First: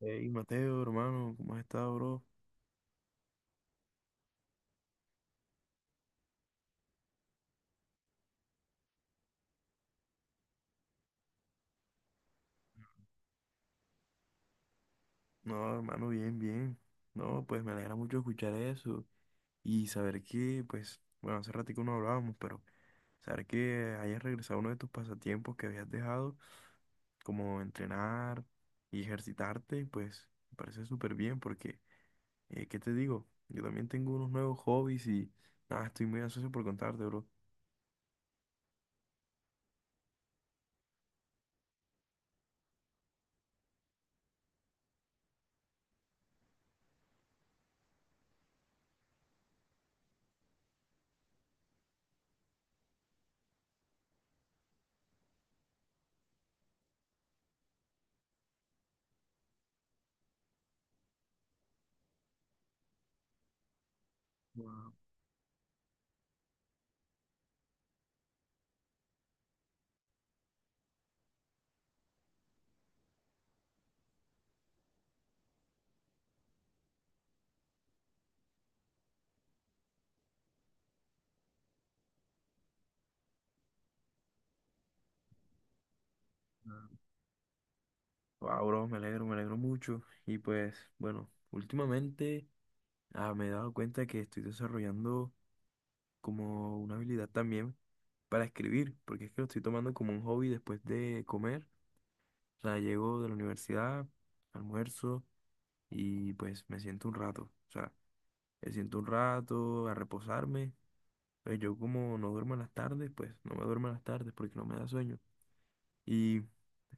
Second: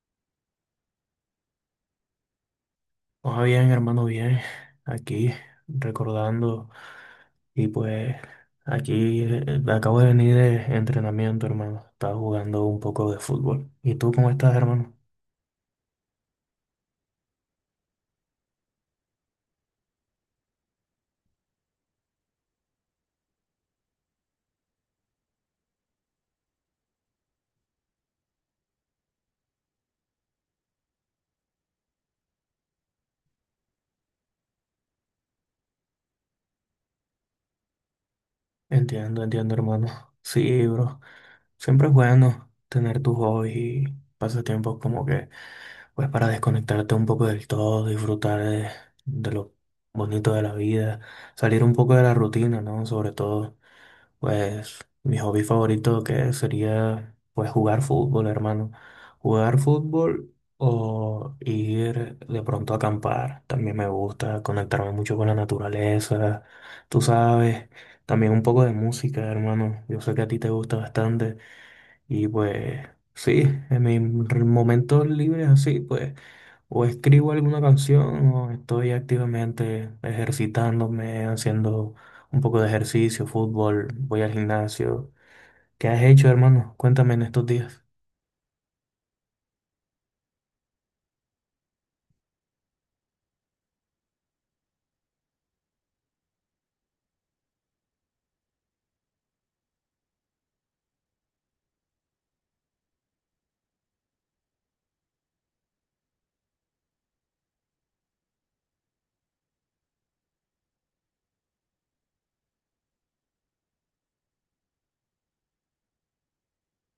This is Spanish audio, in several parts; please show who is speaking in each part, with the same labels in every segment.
Speaker 1: Hey, Mateo, hermano, ¿cómo has estado, bro?
Speaker 2: Ah, bien, hermano, bien. Aquí recordando y pues aquí acabo de venir de entrenamiento, hermano. Estaba jugando un poco de fútbol. ¿Y tú cómo estás, hermano?
Speaker 1: No, hermano, bien, bien. No, pues me alegra mucho escuchar eso y saber que, pues, bueno, hace ratico no hablábamos, pero saber que hayas regresado a uno de tus pasatiempos que habías dejado, como entrenar y ejercitarte, pues, me parece súper bien porque, ¿qué te digo? Yo también tengo unos nuevos hobbies y, nada, estoy muy ansioso por contarte, bro.
Speaker 2: Entiendo, entiendo, hermano. Sí, bro. Siempre es bueno tener tus hobbies y pasatiempos como que pues para desconectarte un poco del todo, disfrutar de lo bonito de la vida, salir un poco de la rutina, ¿no? Sobre todo. Pues mi hobby favorito que sería pues jugar fútbol, hermano. Jugar fútbol o ir de pronto a acampar. También me gusta conectarme mucho con la naturaleza. Tú sabes, también un poco de música, hermano. Yo sé que a ti te gusta bastante. Y pues sí, en mis momentos libres así, pues o escribo alguna canción o estoy activamente ejercitándome, haciendo un poco de ejercicio, fútbol, voy al gimnasio. ¿Qué has hecho, hermano?
Speaker 1: Wow.
Speaker 2: Cuéntame en estos días.
Speaker 1: Wow, bro, me alegro mucho. Y pues, bueno, últimamente me he dado cuenta que estoy desarrollando como una habilidad también para escribir, porque es que lo estoy tomando como un hobby después de comer. O sea, llego de la universidad, almuerzo y pues me siento un rato. O sea, me siento un rato a reposarme. Pues yo como no duermo en las tardes, pues no me duermo en las tardes porque no me da sueño. Y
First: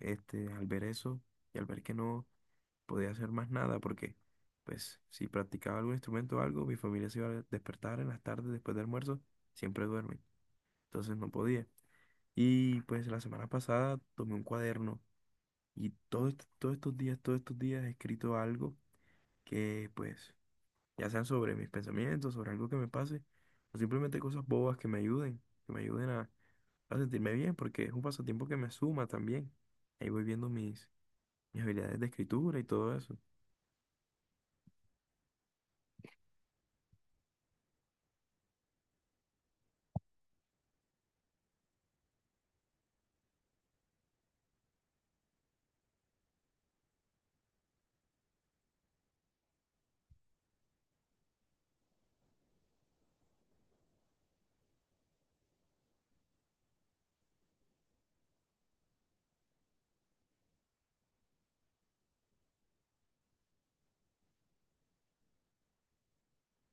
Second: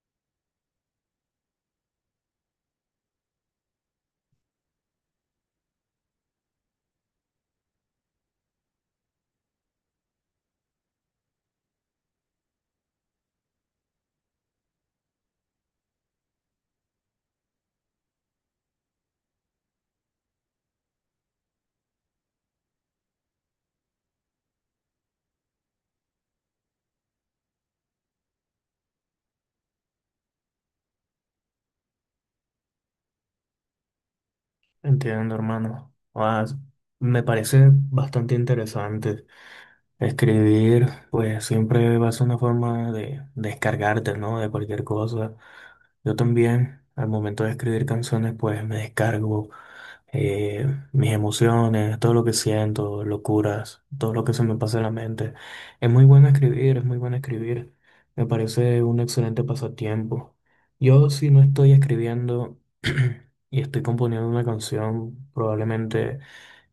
Speaker 1: este, al ver eso y al ver que no podía hacer más nada porque, pues, si practicaba algún instrumento o algo, mi familia se iba a despertar en las tardes después del almuerzo, siempre duermen, entonces no podía. Y pues la semana pasada tomé un cuaderno y todos estos días he escrito algo que, pues, ya sean sobre mis pensamientos, sobre algo que me pase, o simplemente cosas bobas que me ayuden a sentirme bien, porque es un pasatiempo que me suma también. Ahí voy viendo mis, mis habilidades de escritura y todo eso.
Speaker 2: Entiendo, hermano. Ah, me parece bastante interesante. Escribir, pues siempre va a ser una forma de descargarte, ¿no? De cualquier cosa. Yo también, al momento de escribir canciones, pues me descargo eh, mis emociones, todo lo que siento, locuras, todo lo que se me pasa en la mente. Es muy bueno escribir, es muy bueno escribir. Me parece un excelente pasatiempo. Yo, si no estoy escribiendo y estoy componiendo una canción, probablemente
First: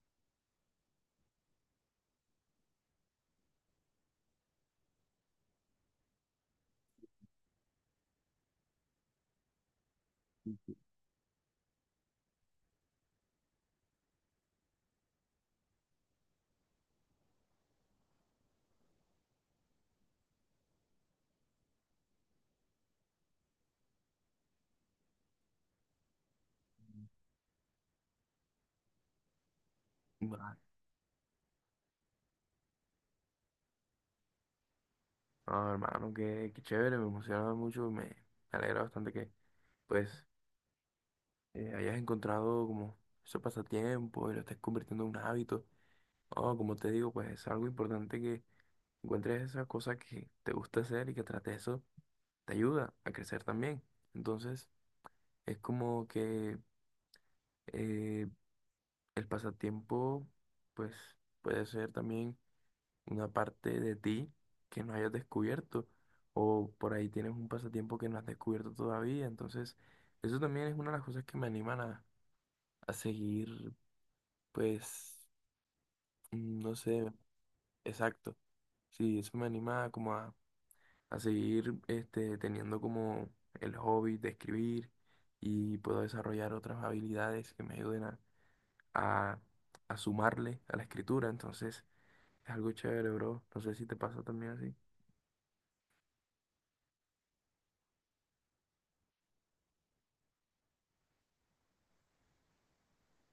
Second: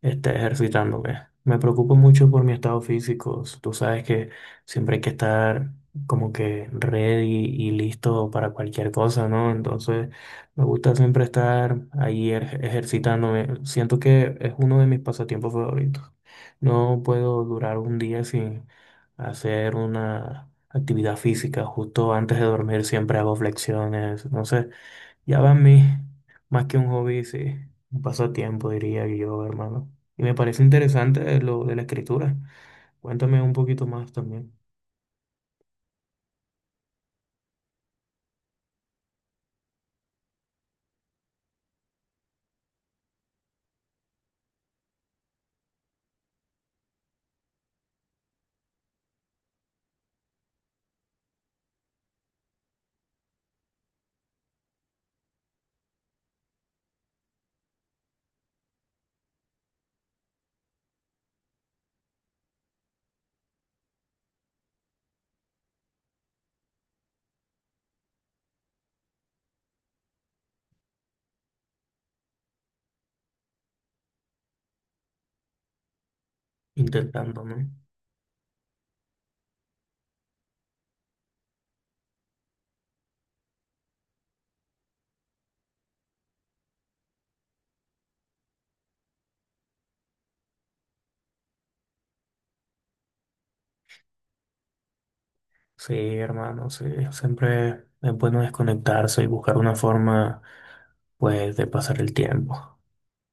Speaker 2: esté ejercitando, ¿ves? Me preocupo mucho por mi estado físico. Tú sabes que siempre hay que estar como que ready y listo para cualquier cosa, ¿no? Entonces, me gusta siempre estar ahí ejercitándome. Siento que es uno de mis pasatiempos favoritos. No puedo durar un día sin hacer una actividad física. Justo antes de dormir siempre hago flexiones, no sé. Ya va a mí, más que un hobby, sí, un pasatiempo, diría yo, hermano. Y me parece interesante lo de la escritura. Cuéntame un poquito más también,
Speaker 1: No, hermano, qué, qué chévere, me emociona mucho, me alegra bastante que pues hayas encontrado como ese pasatiempo y lo estés convirtiendo en un hábito. No, como te digo, pues es algo importante que encuentres esa cosa que te gusta hacer y que tras de eso te ayuda a crecer también. Entonces, es como que eh, el pasatiempo pues puede ser también una parte de ti que no hayas descubierto o por ahí tienes un pasatiempo que no has descubierto todavía. Entonces, eso también es una de las cosas que me animan a seguir, pues, no sé,
Speaker 2: intentándome.
Speaker 1: exacto. Sí, eso me anima como a seguir este, teniendo como el hobby de escribir y puedo desarrollar otras habilidades que me ayuden a, a sumarle a la escritura. Entonces, es algo chévere, bro. No sé si te pasa también así.
Speaker 2: Sí, hermano, sí, siempre es bueno desconectarse y buscar una forma, pues, de pasar el tiempo.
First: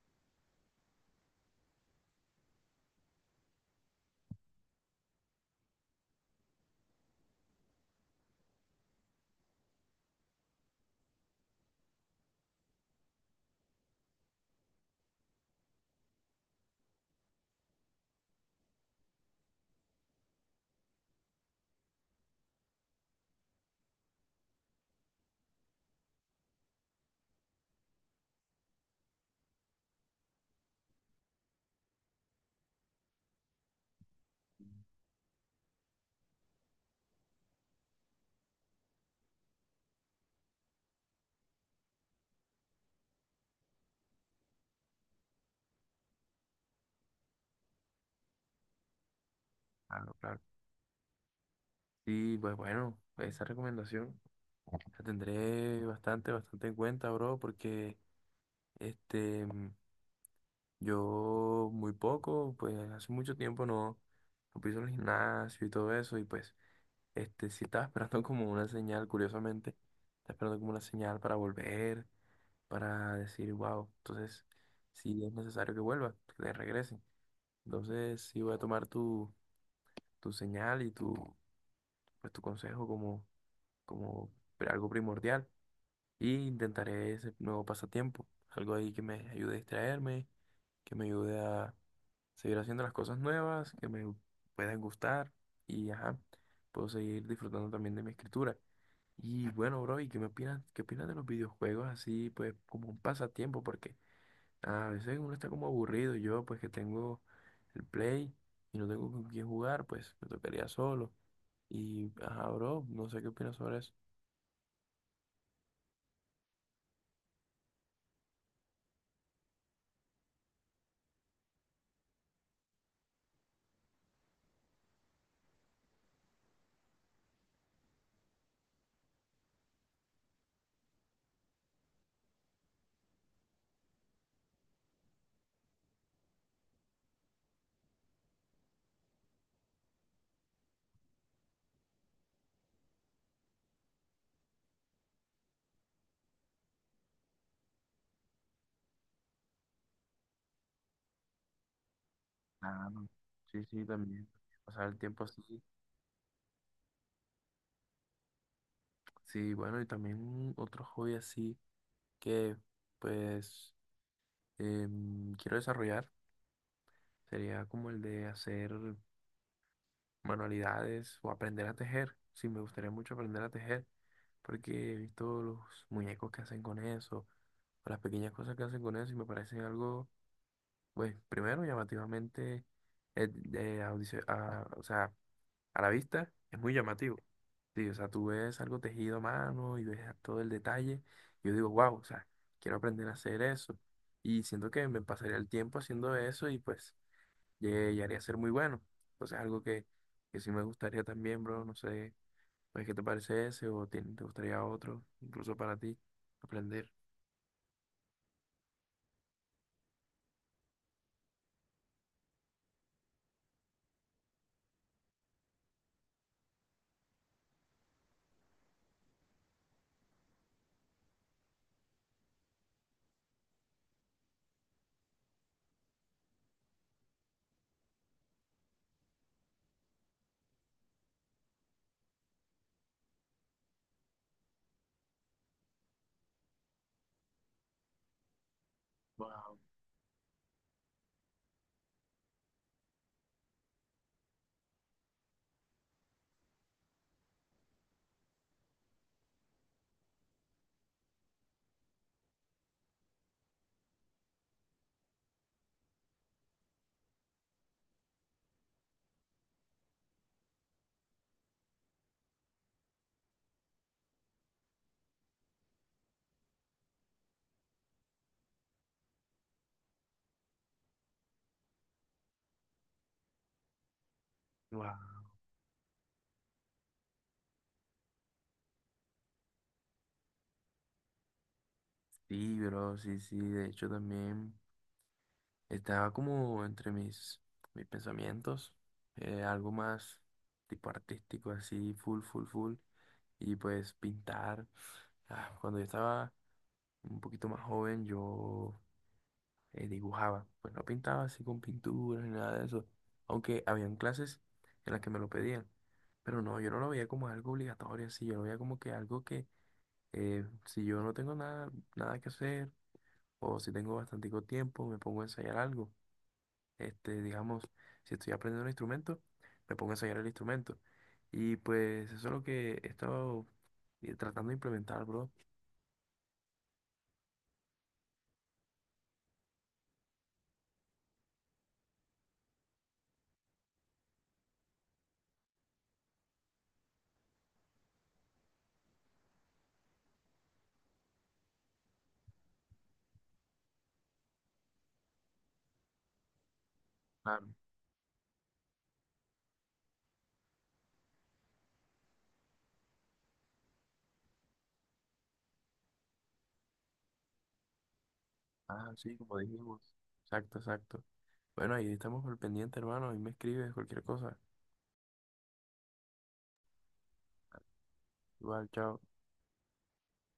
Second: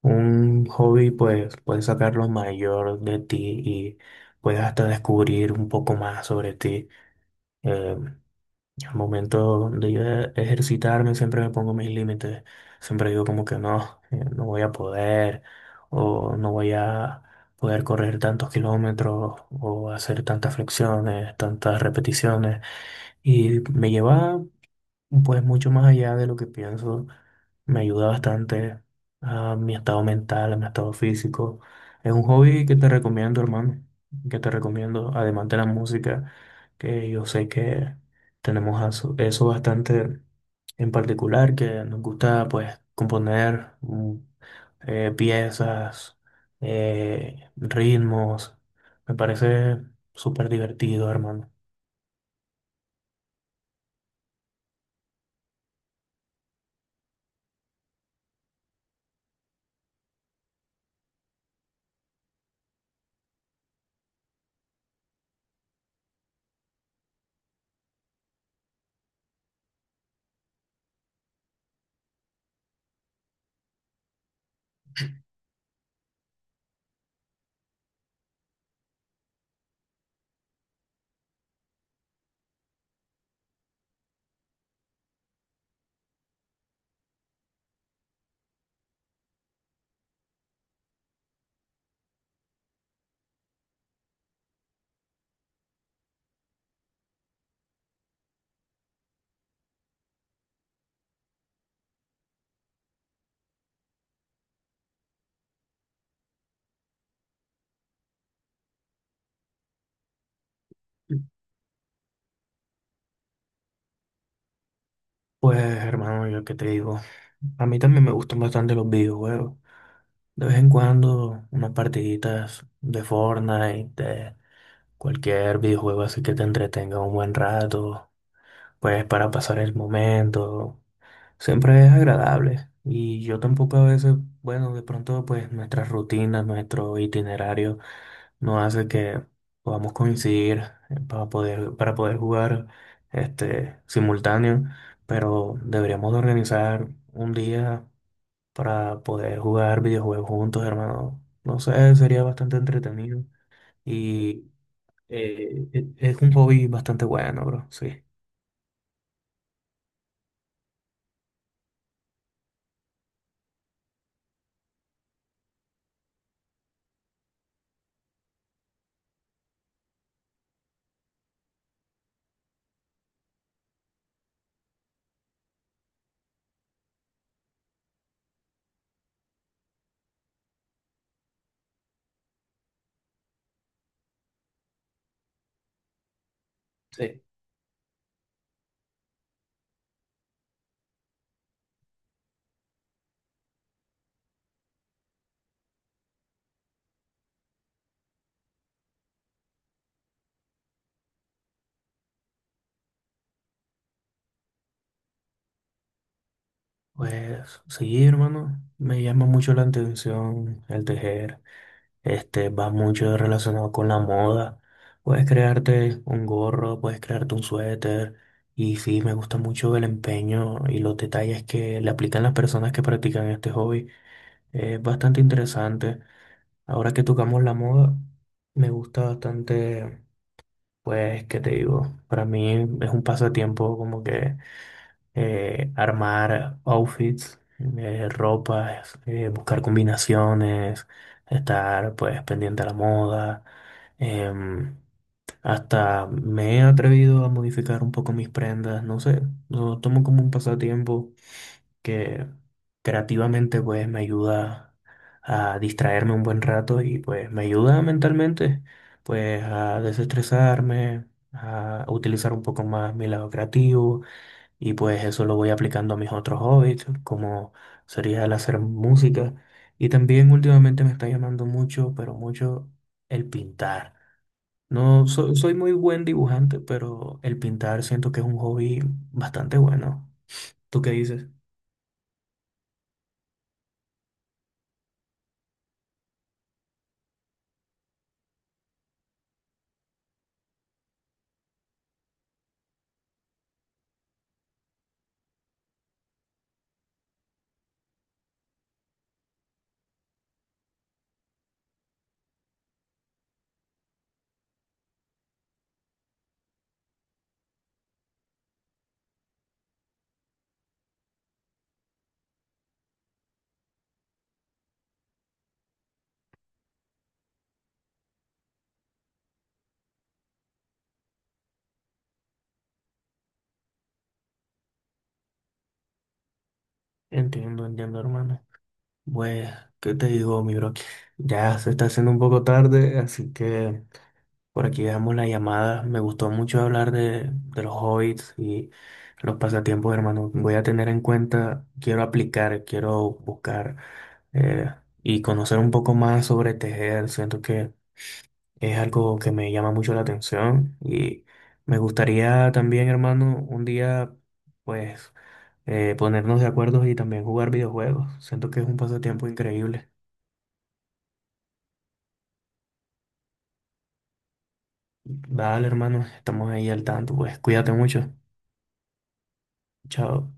Speaker 2: Un hobby, pues, puedes sacar lo mayor de ti y puedes hasta descubrir un poco más sobre ti. eh, Al momento de yo ejercitarme, siempre me pongo mis límites. Siempre digo como que no, no voy a poder, o no voy a poder correr tantos kilómetros, o hacer tantas flexiones, tantas repeticiones. Y me lleva pues mucho más allá de lo que pienso, me ayuda bastante a mi estado mental, a mi estado físico. Es un hobby que te recomiendo, hermano, que te recomiendo, además de la música, que yo sé que tenemos eso bastante en particular, que nos gusta pues componer piezas, ritmos. Me parece
Speaker 1: Claro, claro.
Speaker 2: súper divertido, hermano.
Speaker 1: Sí, pues bueno, esa recomendación la tendré bastante, bastante en cuenta, bro, porque este, mm, yo muy poco, pues hace mucho tiempo no, no piso en el gimnasio y todo eso, y pues este, sí estaba esperando como una señal, curiosamente, estaba esperando como una señal para volver, para decir, wow, entonces sí es necesario que vuelva, que te regrese. Entonces sí voy a tomar tu, tu señal y tu, pues, tu consejo como, como algo primordial. Y intentaré ese nuevo pasatiempo, algo ahí que me ayude a distraerme, que me ayude a seguir haciendo las cosas nuevas, que me puedan gustar y ajá, puedo seguir disfrutando también de mi escritura. Y bueno, bro, ¿y qué me opinas? ¿Qué opinas de los videojuegos así, pues como un pasatiempo? Porque a veces uno está como aburrido. Yo, pues que tengo el Play y no tengo con quién jugar, pues me tocaría solo. Y ajá, bro, no sé qué opinas sobre eso.
Speaker 2: Pues, hermano, yo qué te digo. A mí también me gustan bastante los videojuegos. De vez en cuando, unas partiditas de Fortnite, de cualquier videojuego así que te entretenga un buen rato, pues para pasar el momento. Siempre es agradable. Y yo tampoco a veces, bueno, de pronto pues nuestras rutinas, nuestro itinerario nos hace que podamos coincidir para poder jugar este simultáneo, pero deberíamos de organizar un día para poder jugar videojuegos juntos, hermano. No sé, sería bastante
Speaker 1: Claro,
Speaker 2: entretenido
Speaker 1: sí, sí, también.
Speaker 2: y
Speaker 1: Pasar el tiempo así.
Speaker 2: es un hobby bastante bueno, bro, sí.
Speaker 1: Sí, bueno, y también otro hobby así que pues quiero desarrollar sería como el de hacer manualidades o aprender a tejer. Sí, me gustaría mucho aprender a tejer porque he visto los muñecos que hacen con eso, o las pequeñas cosas que hacen con eso y me parecen algo, pues primero llamativamente, eh, o sea, a la vista es muy llamativo.
Speaker 2: Sí.
Speaker 1: Sí, o sea, tú ves algo tejido a mano y ves todo el detalle. Y yo digo, wow, o sea, quiero aprender a hacer eso. Y siento que me pasaría el tiempo haciendo eso y pues llegaría a ser muy bueno. Entonces, algo que sí me gustaría también, bro. No sé, pues, ¿qué te parece ese o te gustaría otro, incluso para ti, aprender?
Speaker 2: Pues sí, hermano, me llama mucho la atención el tejer. Este va mucho relacionado con la moda. Puedes crearte un gorro, puedes crearte un suéter. Y sí, me gusta mucho el empeño y los detalles que le aplican las personas que practican este hobby. Es bastante interesante. Ahora que tocamos la moda, me gusta bastante, pues, ¿qué te digo? Para mí es un pasatiempo como que armar outfits, ropas,
Speaker 1: Wow,
Speaker 2: buscar combinaciones, estar pues pendiente a la moda. em, Hasta me he atrevido a modificar un poco mis prendas, no sé, lo tomo como un pasatiempo que creativamente pues me ayuda a distraerme un buen rato y pues me ayuda mentalmente pues a desestresarme, a utilizar un poco más mi lado creativo y pues eso lo voy aplicando a mis otros hobbies como sería el hacer música y también últimamente me está llamando mucho, pero mucho el pintar.
Speaker 1: wow.
Speaker 2: No, soy muy buen dibujante, pero el pintar siento que es un hobby bastante bueno. ¿Tú qué dices?
Speaker 1: Sí, bro, sí, sí. De hecho, también. Estaba como entre mis, mis pensamientos, algo más tipo artístico, así, full, full, full. Y pues pintar. Ah, cuando yo estaba un poquito más joven, yo dibujaba. Pues no pintaba así con pinturas ni nada de eso. Aunque habían clases en las que me lo pedían. Pero no, yo no lo veía como algo obligatorio, así. Yo lo veía como que algo que si yo no tengo nada, nada que hacer o si tengo bastante tiempo, me pongo a ensayar algo. Este, digamos, si estoy aprendiendo un instrumento, me pongo a ensayar el instrumento. Y pues eso es lo que he estado tratando de implementar, bro.
Speaker 2: Entiendo, entiendo, hermano. Bueno, ¿qué te digo, mi bro? Ya se está haciendo un poco tarde, así que por aquí dejamos la llamada. Me gustó mucho hablar de los hobbits y los pasatiempos, hermano. Voy a tener en cuenta, quiero aplicar, quiero buscar eh, y conocer un poco más sobre tejer. Siento
Speaker 1: Claro.
Speaker 2: que es algo que me llama mucho la atención y me gustaría también, hermano, un día, pues, ponernos de acuerdo y también jugar videojuegos. Siento que es un
Speaker 1: Ah, sí,
Speaker 2: pasatiempo
Speaker 1: como dijimos.
Speaker 2: increíble.
Speaker 1: Exacto, exacto. Bueno, ahí estamos al pendiente, hermano. Ahí me escribes cualquier cosa.
Speaker 2: Dale, hermano, estamos ahí al tanto, pues cuídate mucho.
Speaker 1: Igual, chao.
Speaker 2: Chao.